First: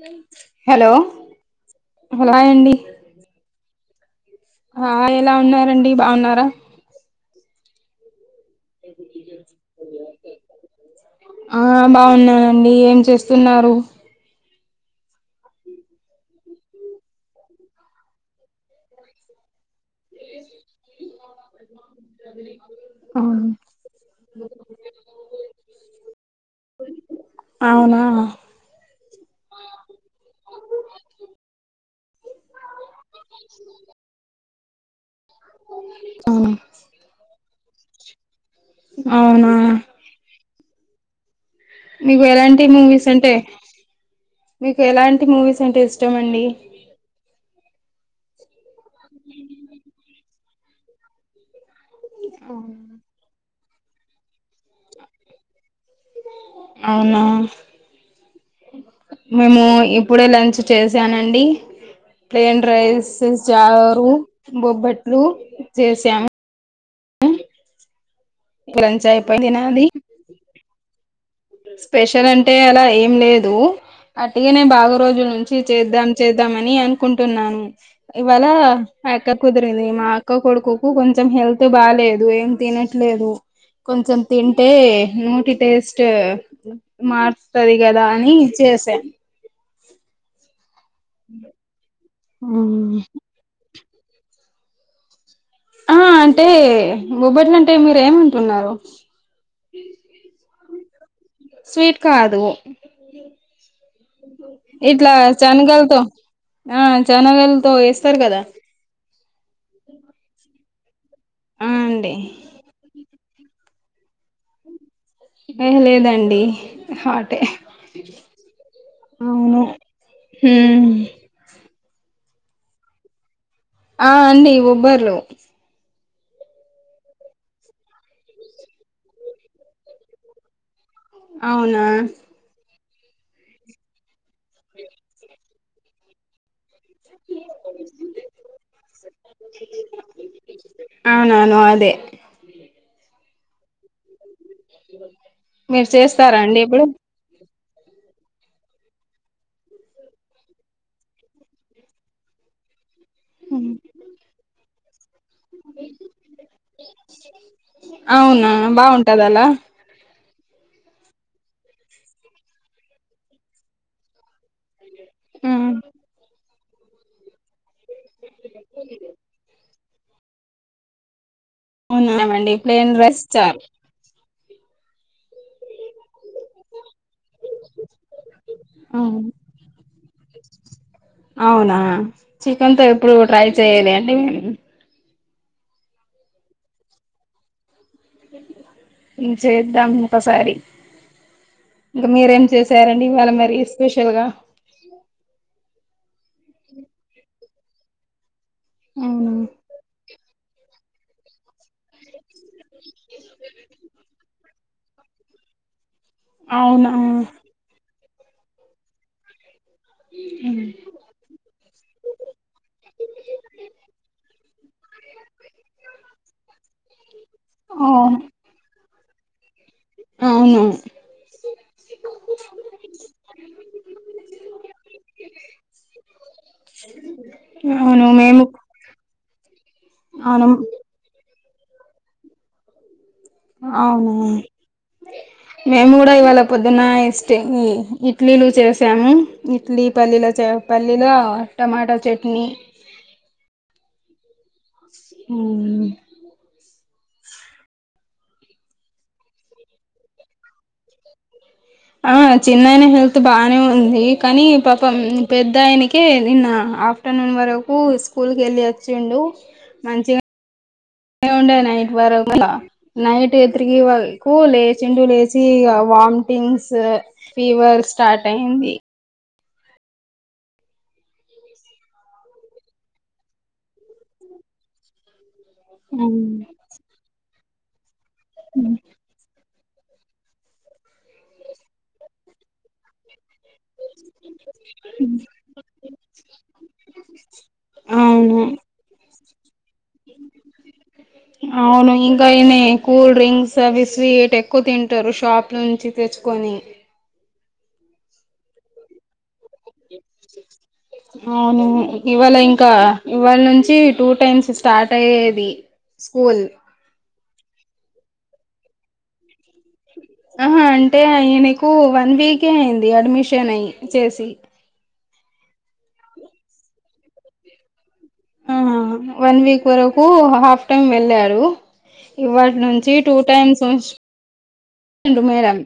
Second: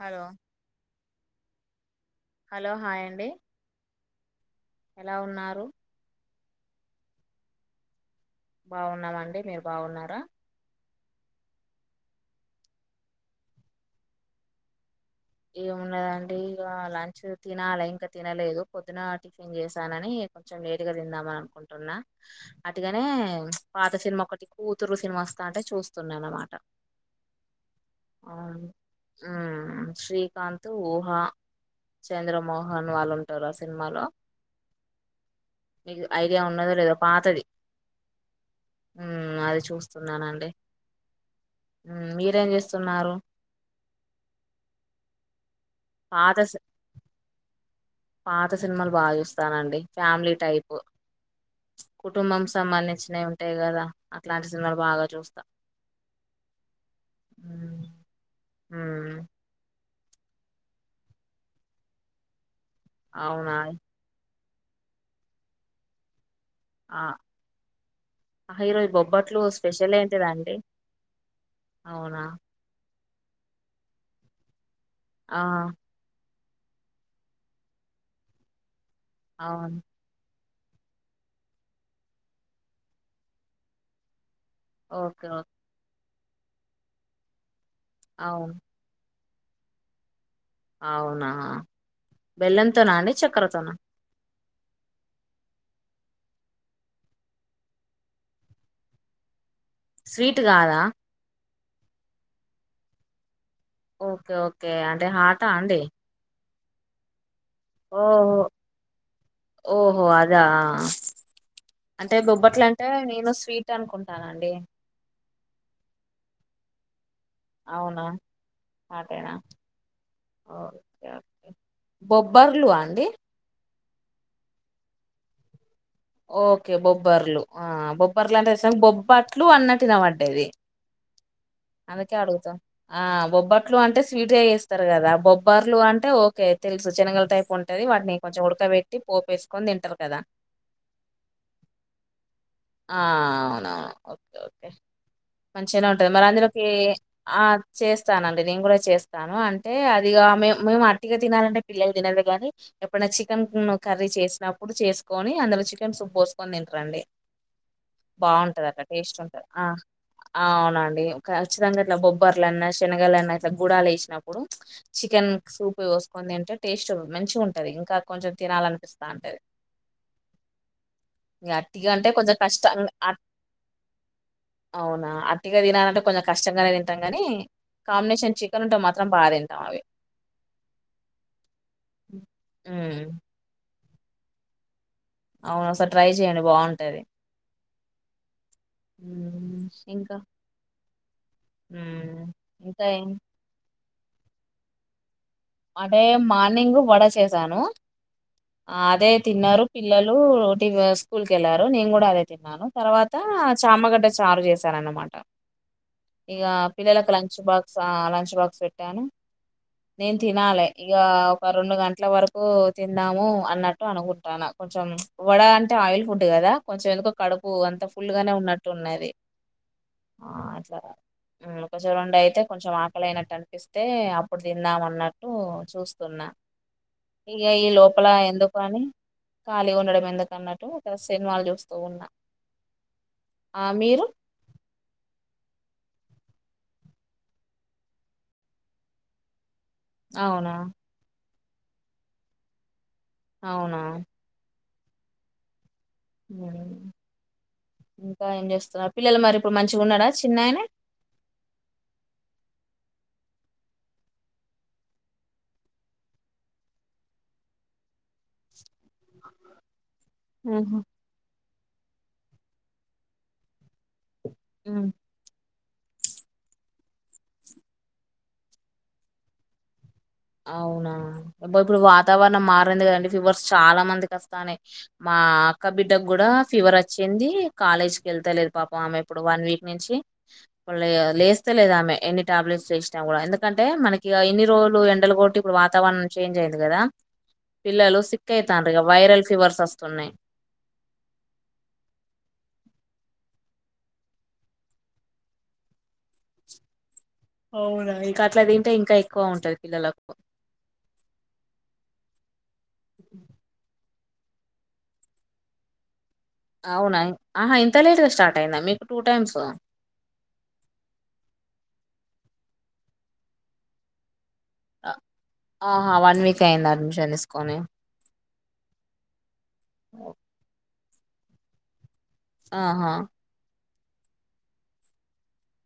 Hello hello hi అండి hello hi అండి ఆ ఎలా ఉన్నారండి బాగున్నారా బాగున్నామండి మీరు బాగున్నారా ఆ బాగున్నానండి ఏం చేస్తున్నారు ఏముండదండి ఇగా లంచ్ తినాలలే ఇంకా తినలేదు పొద్దున టిఫిన్ చేసానని కొంచెం లేటు గా తిందామని అనుకుంటున్నా అటీగానే పాత సినిమా ఒకటి కూతురు సినిమా వస్తా అంటే చూస్తున్నాను అనమాట అవునా ఉ శ్రీకాంత్ ఊహా చంద్రమోహన్ వాళ్ళు ఉంటారు ఆ సినిమాలో మీకు ఐడియా ఉన్నదో లేదో పాతది ఉమ్, అవునా అది చూస్తున్నానండి ఉమ్, మీకు మీరేం ఎలాంటి మూవీస్ చేస్తున్నారు అంటే మీకు ఎలాంటి మూవీస్ అంటే ఇష్టం పాత అండి సి- పాత సినిమాలు బాగా చూస్తానండి ఫ్యామిలీ టైప్ కుటుంబం సంబంధించినవి ఉంటాయి కదా అట్లాంటి సినిమాలు బాగా చూస్తాం అవునా మ్మ్ మేము ఇప్పుడే లంచ్ చేసానండి ప్లెన్ రైస్ అవునా చారు బొబ్బట్లు చేసాం ఆ ఈరోజు లంచ్ బొబ్బట్లు అయిపోయింది నాది స్పెషల్ ఏంటిదండి అవునా స్పెషల్ అంటే అలా ఏం లేదు అట్టిగానే బాగా రోజుల ఆ నుంచి చేద్దాం చేద్దామని అనుకుంటున్నాను ఇవాళ అక్క అవును కుదిరింది మా అక్క కొడుకుకు కొంచెం హెల్త్ బాలేదు ఏం తినట్లేదు కొంచెం తింటే ఓకే ఓకే నోటి టేస్ట్ మారుతుంది కదా అని అవును చేసాం అవునా బెల్లంతోన అండి చక్కెరతోన ఆ అంటే బొబ్బట్లుంటే మీరు ఏమంటున్నారు స్వీట్ కాదా స్వీట్ కాదు ఓకే ఓకే అంటే ఇట్లా హార్టా అండి శనగలతో ఆ ఛానల్ ఓహో ఓహో అదా ఆ అంటే అండి బొబ్బట్లు అంటే నేను స్వీట్ అనుకుంటానండి ఏ లేదండి హటే అవునా హాటేనా అవును ఊ ఓకే ఓకే బొబ్బర్లు అండి ఆ అండి బొబ్బర్లు ఓకే బొబ్బర్లు ఆ బొబ్బర్లు అంటే బొబ్బట్లు అన్నట్టు ఇనపడ్డది అవునా అందుకే అడుగుతాం ఆ బొబ్బట్లు అంటే స్వీట్గా చేస్తారు కదా బొబ్బర్లు అంటే ఓకే తెలుసు శనగల టైప్ ఉంటది వాటిని కొంచెం ఉడకబెట్టి పోపేసుకొని తింటారు కదా అవును అవును అదే ఆ అవునవును ఓకే ఓకే మంచిగానే మీరు ఉంటుంది మరి చేస్తారా అందులో అండి ఇప్పుడు ఆ చేస్తానండి నేను కూడా చేస్తాను అంటే అదిగా మేము మేము అట్టిగా తినాలంటే పిల్లలు తినరు గానీ తినదు ఎప్పుడనా చికెన్ హ్మ్. కర్రీ చేసినప్పుడు చేసుకొని అందులో చికెన్ సూప్ పోసుకొని తింటారండి అవునా బాగుంటది అట్లా బాగుంటద టేస్ట్ అలా ఉంటది ఆ అవునండి ఖచ్చితంగా ఇట్లా బొబ్బర్లున్నా శనగలన్నా ఇట్లా గుడాల వేసినప్పుడు ఇప్పుడు చికెన్ హ్మ్. సూప్ పోసుకోంది అంటే టేస్ట్ మంచి ఉంటు ఇంకా కొంచెం తినాలనిపిస్తా ఉంటది ఇకా ఇంకా అంటే కొంచెం అవునామండి కష్టంగా ప్లేన్ రైస్ చారు అవునా అటిగా తినాలంటే కొంచెం కష్టంగానే తింటాం గాని కాంబినేషన్ చికెన్ ఉంటే మాత్రం అవును. బా తింటాం అవి అవునా చికెన్ తో ఉమ్ ఎప్పుడు ట్రై చేయాలి అంటే మ అవును ఒక్కసారి ట్రై చెయండి బాగుంటాది ఇ ఉమ్, చేద్దాం ఇంకా ఇంకోసారి ఇంకా ఉమ్ మీరేం ఇంకా చేసారండి ఏం ఇవాళ మరి స్పెషల్ గా అంటే మార్నింగ్ వడ చేశాను అదే అవునా తిన్నారు పిల్లలుటి స్కూల్ కేళ్ళారు నేను కూడా అదే తిన్నాను తర్వాత చామగడ్డ చారు చేసారనమాట ఇక అవునా పిల్లలకు లంచ్ బాక్స్ లంచ్ బాక్స్ పెట్టాను నేను హ్మ్. తినాలి ఇక ఒక రెండు గంటల వరకు తిన్ దాము అన్నట్టు అనుకుంటాను కొంచెం వడ అంటే ఆయిల్ ఫుడ్ కదా కొంచెం ఎందుకు కడుపు అంత అవును ఫుల్గానే ఉన్నట్టు ఉన్నది ఆ అవును. అట్లా ఒక చి రెండు అయితే కొంచెం ఆకలినట్టు అనిపిస్తే అప్పుడు తిందామ అన్నట్టు చూస్తున్నా ఇకా ఈ లో అవును మేము ఎందుకని ఖాళీ ఉండడం ఎందుకు అవును అన్నట్టు ఇ సినిమాలు చూస్తూ ఉన్నా ఆ మీరు అవునవును మేము కూడా ఇవాళ పొద్దున ఇస్ట ఇడ్లీలు చేసాము ఇడ్లీ పల్లీల అవునా పల్లీలో టమాటా చట్నీ అవునా ఆ ఇంకా ఏం చేస్తున్నారు పిల్లలు మరి ఇప్పుడు మంచిగా ఉన్నాడా చిన్నయనే ఆ చిన్నయిన హెల్త్ బానే ఉంది కానీ పాపం పెద్దయనకే నిన్న ఆఫ్టర్నూన్ వరకు స్కూల్కి వెళ్ళి వచ్చిండు మంచిగా ఆహ ఉండ నైట్ వర నైట్ ఎతుకి కూలే ఉమ్ లేచిండు లేచి జీగా వామిటింగ్స్ ఫీవర్ స్టార్ట్ అయింది అవునా ఇప్పుడు వాతావరణం మారింది కదండి ఫీవర్స్ చాలా మందికి వస్తాన్నాయి మా అక్క బిడ్డకు కూడా అవును ఫీవర్ వచ్చింది కాలేజ్ కీ వెళ్తాలేదు పాప ఆమె ఇప్పుడు వన్ వీక్ నుంచి వాళ్ళ లేస్తే లేదు ఆమె ఎన్ని టాబ్లెట్స్ లేసినా కూడా అంటే మనకి ఎన్ని రోజులు ఎ ఎండలు కోటి ఇప్పుడు వాతావరణం చేంజ్ అయింది కదా పిల్లలు సిక్ అవును అవుతారు ఇ వైరల్ ఫీవర్స్ వస్తున్నా అవును ఇంకా అనే కూల్ డ్రింక్స్ అవి స్వీట్ ఎక్కువ తింటారు షాప్ నుంచి తెచ్చుకొని అవునా ఇంక అట్లా తింటే ఇంకా ఎక్కువ ఉంటది పిల్లలకు అవును ఇవాళ ఇంకా ఇవాళ నుంచి టూ టైమ్స్ ఇ స్టార్ట్ అయ్యేది స్కూల్ అవునా ఆహా ఇంత లేట్గా స్టార్ట్ అయిందా మీకు టూ టైమ్స్ ఆహా అంటే ఆయ నకు వన్ వీకే అయింది అడ్మిషన్ అయ చేసి ఆహా వన్ వీక్ అయింది అడ్మిషన్ తీసుకొని ఆ వన్ వీక్ వరకు హాఫ్ టైమ్ వెళ్ళారు ఇవాటి ఆహా నుంచి టూ టైమ్స్ వస్తుండు మేడం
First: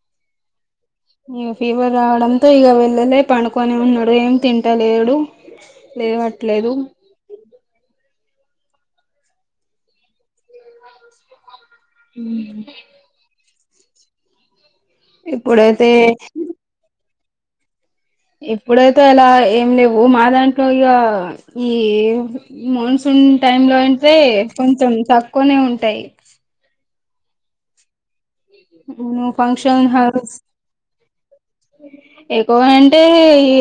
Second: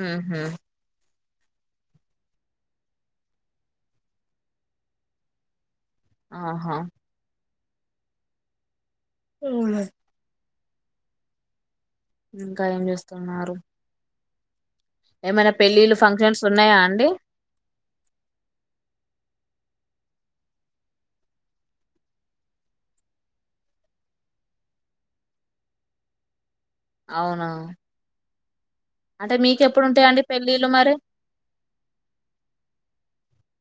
మ్ హ న ఫీవర్ ఆవడంత ఇగ వెళ్ళలే పనుకొనే ఉన్నాడు ఏం తింటలేడు లేవట్లేదు ఆహా అ ఇంకా ఏమి చేస్తున్నారు ఏమైనా ఇప్పుడైతే పెళ్ళిళ్ళ ఫంక్షన్స్ ఉన్నాయా అండి ఇప్పుడైతే ఇలా ఏం లేవు మా దాంట్లో ఇక ఈ మాన్సూన్ టైమ్ లో అంటే కొంచెం తక్కువనే ఉంటాయి అవునా అ అంటే మీకు ఫంక్షన్ హ ఎప్పుడుంటాయండి పెళ్ళిళ్ళు మరి ఎక్కువ అంటే ఈ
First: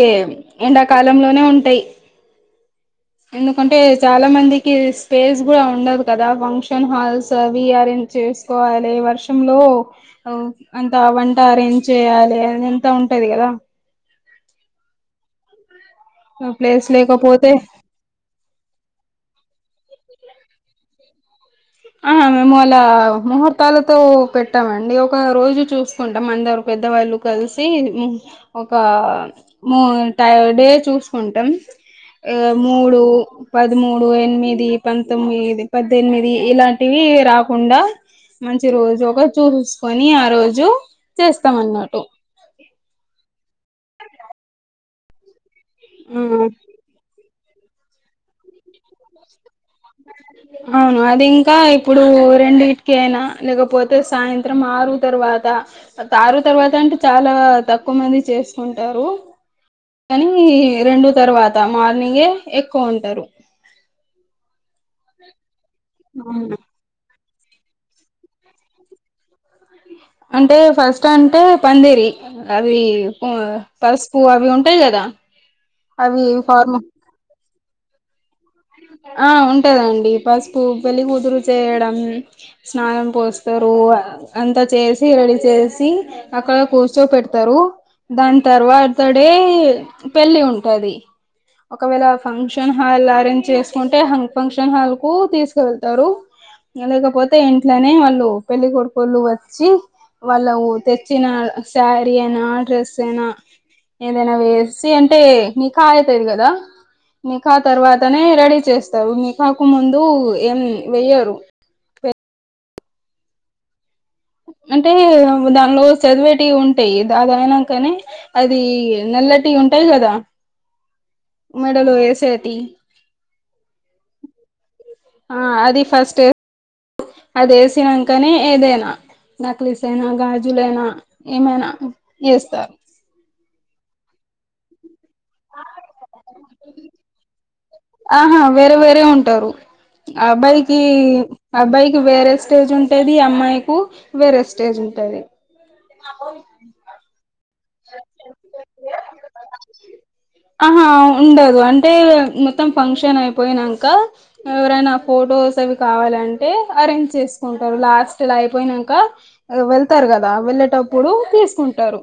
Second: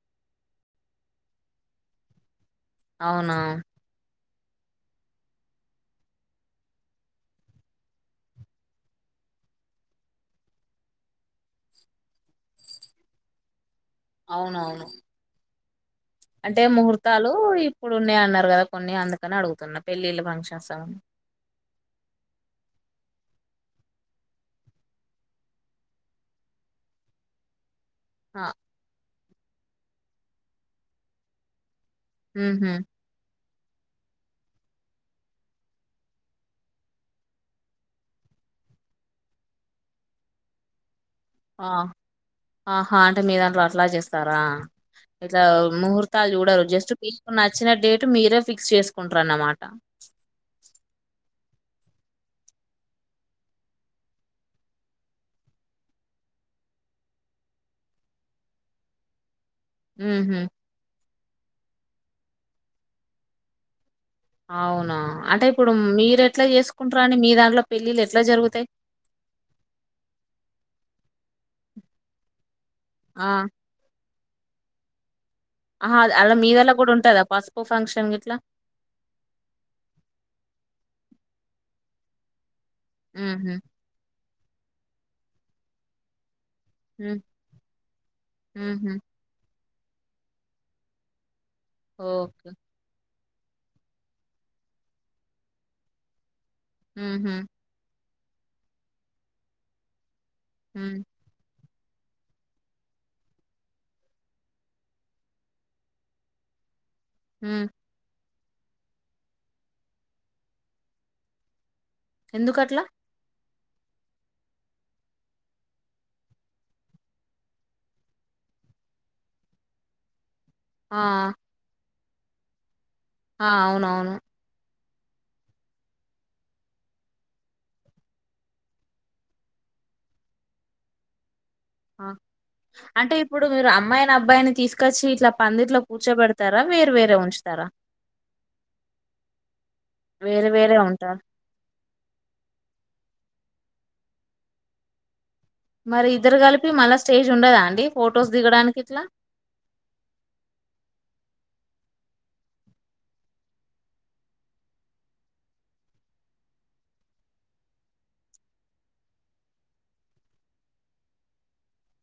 ఎండాకాలంలోనే ఉంటాయి అవునా ఎందుకంటే చాలా మందికి స్పేస్ కూడా ఉండదు కదా ఫంక్షన్ హాల్స్ అవి అరేంజ్ చేసి కోవాలి వర్షంలో అ అంత వంట అరేంజ్ చేయాలి అవి అంత ఉంటది కదా అవునవును అంటే ప్లేస్ ముహూర్తాలు లేకపోతే ఇప్పుడున్నాయి అన్నారు కదా కొన్ని అందుకని అడుగుతున్నా పెళ్ళిళ్ళ ఫంక్షన్ అవి అన్ని ఆ మేము అలా ముహూర్తాలతో పెట్టమండి ఒక రోజు చూసుకుంటాం అందరు పెద్దవాళ్ళు కలిసి ఆ ఒక మూ టై డే చూసుకుంటాం ఉహు మూడు పదమూడు ఎనిమిది పంతొమ్మిది పద్దెనిమిది ఇలాంటివి రాకుండా మంచి రోజు ఒగ చూసేసుకొని ఆ రోజు చేస్తాం అన్నామాట ఆహా అంటే మీ దాంట్లో అట్లా చేస్తారా ఇట్లా ముహూర్తాలు ఆ చూడరు జస్ట్ నచ్చిన డేట్ మీరే ఫిక్స్ చేసుకుంటరన్నమాట అవును అది ఇంకా ఇప్పుడూ రెండిటికేనా లేకపోతే సాయంత్రం ఆరు తర్వాత ఆరు తర్వాత అంటే చాలా తక్కువ మంది చేసుకుంటారు కానీ ఉహు రెండు తర్వాత మార్నింగే ఎక్కువ ఉంటారు అవునా అంటే ఇప్పుడు మీరు ఎట్లా అవును చేసుకుంటారండి మీ దాంట్లో పెళ్ళిళ్ళ ఎట్లా జరుగుతాయి అంటే ఫస్ట్ అంటే పందిరి అవి ఆ పసుపు అవి ఉంటాయి కదా ఆహా అవి అలా మీదల్లా ఫార్మ కూడా ఉంటదా పసుపు ఫంక్షన్ గిట్లా ఆ ఉంటదండి పసుపు పెళ్లికూతురు చేయడం స్నానం ఉహు పోస్తారు అంతా చేసి రెడీ చేసి అక్కడ కూర్చో ఉమ్ పెడతారు దాని ఉహు తర్వాత డే పెళ్ళి ఉంటది ఒకవేళ ఓకే ఫంక్షన్ హాల్ అరంజ్ చే టె ఫంక్షన్ హాల్ కు తీసుకువెళ్తారు ఉహు లేకపోతే ఎ ఇంట్లనే వాళ్ళు పెళ్లి కొడుకోళ్లు వచ్చి వాళ్ళు ఉమ్ తెచ్చిన సారీ అయినా డ్రెస్ ఐనా ఏదైనా వేసి అంటే నికాయయితది కదా నిఖా ఉమ్ తర్వాతనే రెడీ చేస్తారు నిఖాకు ముందు ఏం వెయ్యరు ఎందుకట్లా అంటే దానిలో చదివేటి ఉంటయ్ దాదయినాకంనే అది నల్లటియ్ ఉంటాయ్ గదా ఆ మెడలో ఏసేటి ఆ అవునవును ఆ అది ఫస్ట్ అదేసినంకనే ఏదైనా నక్లీస్ అయినా గాజులైనా ఏమైనా అ చేస్తారు అంటే ఇప్పుడు మీరు అమ్మాయిన్ అబ్బాయిన్ తీసుకొచ్చి ఇట్లా పందిట్లో కూర్చోబెడతారా మీరు వేరే ఉంచుతారా ఆహా వేరే వేరే ఉంటారు అ వేరే వేరే అబ్బాయికి ఉంటా అబ్బాయికి వేరే స్టేజ్ ఉంటది అమ్మాయి కు వేరే స్టేజ్ ఉంటది మరి ఇద్దరు గలిపి మళ్ళ స్టేజ్ ఉండదా అండి ఫొటోస్ దిగడానికిట్లా అహా ఉండదు అంటే మొత్తం ఫంక్షన్ అయిపోయినంక ఎవరైనా ఫొటోస్ అవి కావాలంటే అరేంజ్ చేసుకుంటారు లాస్ట్ ల అయిపోయినంక అదె వెళ్తారు గదా వెళ్ళేటప్పుడు తీసుకుంటారు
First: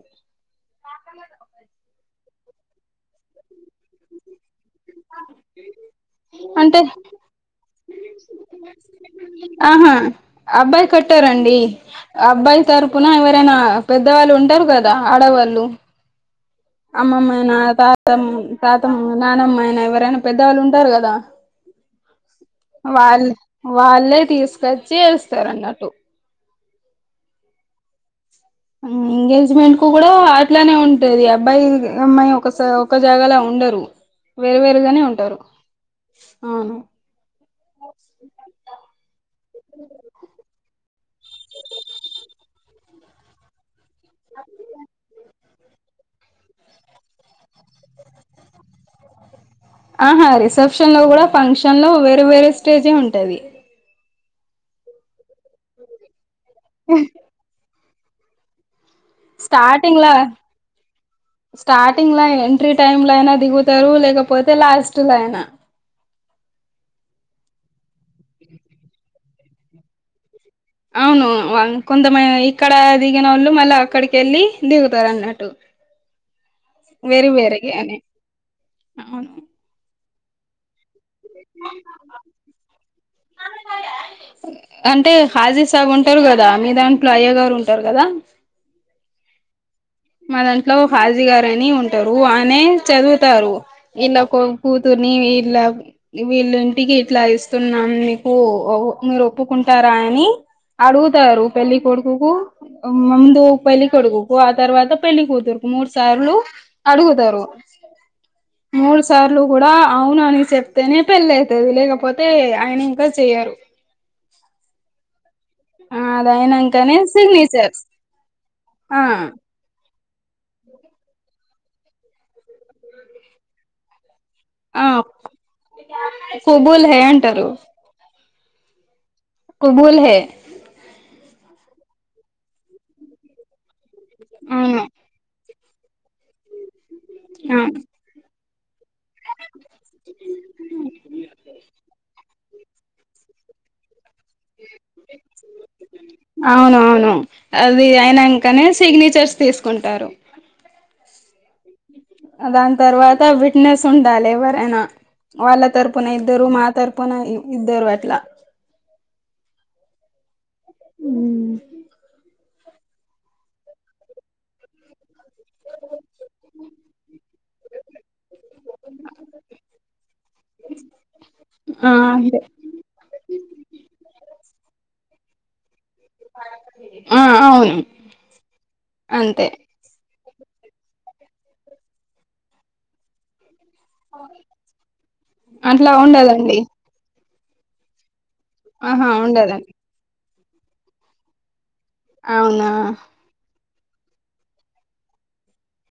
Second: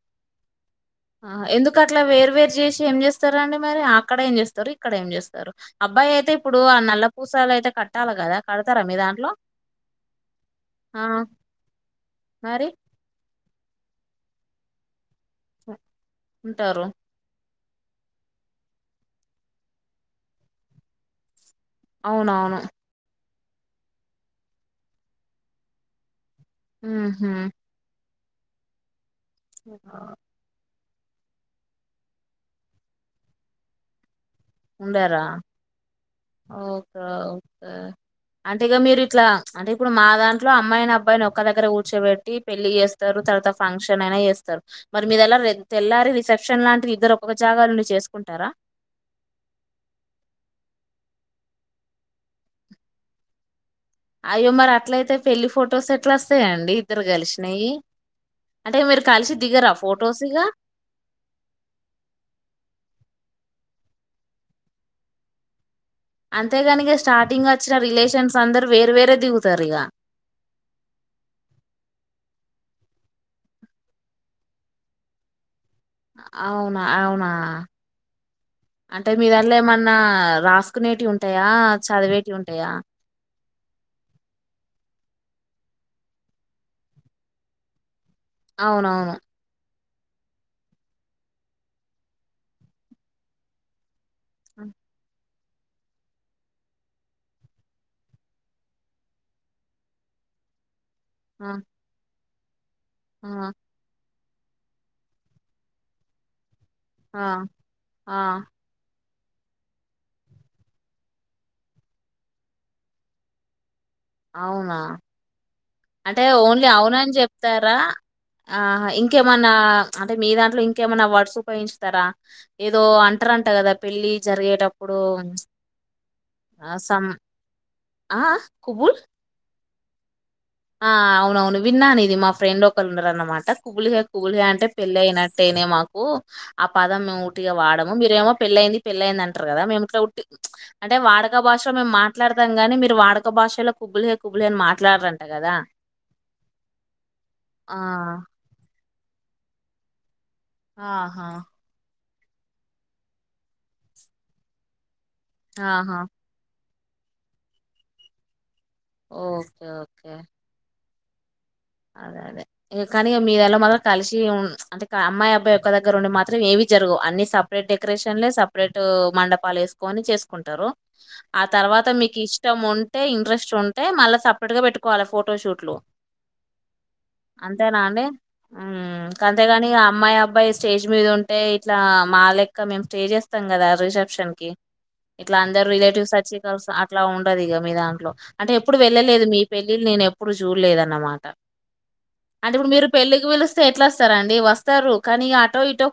ఆహ ఎందుకట్లా వేర్ వేరు చేసి ఏం చేస్తారాండి మరి ఆక్కడ ఏం చేస్తరు అక్కడ ఏం చేస్తారు అబ్బాయయితే ఇప్పుడు ఆ అంటే నల్ల పూసలయితే కట్టాలే గదా కడతారా మీ దాంట్లో ఆహా ఆబ్బాయ్ ఆ కట్టరండి అ అబ్బాయి మరి తరుప్ కున ఎవరైనా పెద్దవాళ్ళుంటారు గదా ఆడవాళ్ స ఉంటారు అమ్మమ్మయిన తాతమ్ తాతమ్ నానమ్మయిన ఎవరైనా పెద్దవాళ్ళుంటారు గదా అవునవును వాళ్ వాళ్ళే తీసుకొచ్చి ఏస్తారన్నట్టు ఊ హు ఉ ఎంగేజ్మెంట్ కు గుడా అట్ ట్లానే ఉంటది అబ్బాయి అమ్మాయి ఒక ఒక జాగాలా ఉండరు వేరు వేరుగానే ఉంటారు అవును ఓక ఓకే అంటీగా మీరిట్లా అంటే ఇప్పుడు మా దాంట్లో అమ్మాయిన్ అబ్బాయిన్ ఒక్క దగ్గర కూర్చోబెట్టి పెళ్లి చేస్తారు తర్వాత ఫంక్షన్ అయినా చేస్తరు మరి మీదెలా రెర్ తెల్లారి రిసెప్షన్ లాంటివి ఇద్దరు ఒక్కక్క జాగాల్ నుండి చేసుకుంటారా ఆహా రిసెప్షన్ లో గుడా ఫంక్షన్ లో వేరే వేరే స్టేజే ఉంటది అయ్యో మరట్లయితే పెళ్లిి ఫొటోస్ ఎట్లోస్తాయండి ఇద్దరు కలిశినయి అంటే మీరు కలిశి దిగరా స్టార్టింగ్ లా ఫొటోస్ ఇగ స్టార్టింగ్ ల ఎంట్రీ టైమ్ లో అయినా దిగుతరు లేకపోతే లాస్ట్ లయినా అంతేగానిగ స్టార్టింగ్ అచ్చిన రిలేషన్స్ అందరు వేరు వేరే దిగుతరిగా అవును వ కొంతమ ఇక్కడ దిగినోళ్ళు మళ్ళ అక్కడికెళ్ళి దిగుతారన్నట్టు అవునా అవునా వేరేగా అని అంటే అవును మీదాంట్లో ఏమన్ న్నా రాసుకునేటివుంటాయా చదివేటివుంటయా అంటే హాజీ సాబ్ ఉంటరు గదా మీ దాంట్లో అయ్యా గారు ఉంటరు గదా అవునవును మా దంట్లో హాజీ గారని ఉంటారు ఆయనే చదువుతారు ఇల్లా కో కూతురు ని వీళ్ళ వీళ్ళ ఇంటికి ఇట్లా ఇస్తున్నాం మీకు మీరు ఒప్పుకుంటారా అని అడుగుతారు ఆ పెల్లికొడుకుకు మ్ ముందు ఆ పెల్లికొడుకుకు తర్వాత పెళ్లి కూతురు మూడు సార్లు అడుగుతారు ఆ మూడు సార్లు కూడా అవునని చెప్తేనే పెళ్ళ అయితది లేకపోతే ఆయన ఇంకా చెయరు అవునా ఆ అంటే అది ఓన్లీ అయినంకనే అవునని చెప్తారా సిగ్నేచర్స్ ఆ ఇంకేమనా అంటే మీ దాంట్లో ఇంకేమైనా వర్డ్స్ ఉపయోగించుతరా ఏదో అంటారంట కదా పెళ్ళి జరిగే ఆ టప్పుడు కుబుల్ హే సం అంటారు ఆ కుబుల్ కుబూల్ హే ఆ అవునవును విన్నాను ఇది మా ఫ్రెండ్ ఒకళ్ళు ఉండరన్నమాట కుబుల్ హె కుబుల్ హై అంటే అవును పెళ్ళి అయినట్ నే మాకు ఆ పాదం మేము ఊటిగా ఆ వాడము మీరేమో పెళ్ళయింది పెళ్ళయిందంది అంటారు కదా మేము ఇట్లాట్టి అంటే వాడక భాషలో మేము మాట్లాడతాం కాగానీ మీరు వాడక భాషలో కుబుల్ హై కుబుల్ హె అనిమాట్లాడ్రని అవునవును ఆ అది అయినాకనే సిగ్నేచర్స్ తీసుకుంటారు ఆహా దాని తర్వాత విట్నెస్ ఉండాలి ఎవరైనా వాళ్ళ ఆహా తరపున ఇద్దరు మాతరపున ఇద్దరు అట్లా ఓకే ఓకే మ్ అదే అదే కానీ మీ దలో మాత్రం కలిసి అంటే అమ్మాయి అబ్బాయి యొక్క దగ్గర ఉండి మాత్రం ఏవి జరుగు అన్ని సపరేట్ డెకరేషన్లే సపరేట్ మండపాలు ఏసుకొని చేసుకుంటారు ఆ తర్వాత మీకు ఇష్టం ఉంటే ఇంట్రెస్ట్ ఉంటే మళ్ళా సపరేట్ గా పెట్టుకోవాలి ఫోటోషూట్లు ఆ అవును అంతేనా అండి మ్ అంతే అంతేగాని అమ్మాయి అబ్బాయి స్టేజ్ మీద ఉంటే ఇట్లా మా లెక్క మేము స్టేజెస్ కదా రిసెప్షన్ కి ఇట్లా అందరు అట్లా రిలేటివ్స్ వచ్చి ఉండదండి కలుస అట్లా ఉండదు ఇక మీ దాంట్లో అంటే ఎప్పుడు ఆహా వెళ్ళలేదు మీ ఉండదండి పెళ్ళిళ్లు నేను ఎప్పుడు చూడలేదు అన్నమాట. అంటే అవునా ఇప్పుడు మీరు పెళ్ళికి పిలిస్తే ఎట్లా వస్తారం అండి వస్తారు కానీ ఆటో ఇటో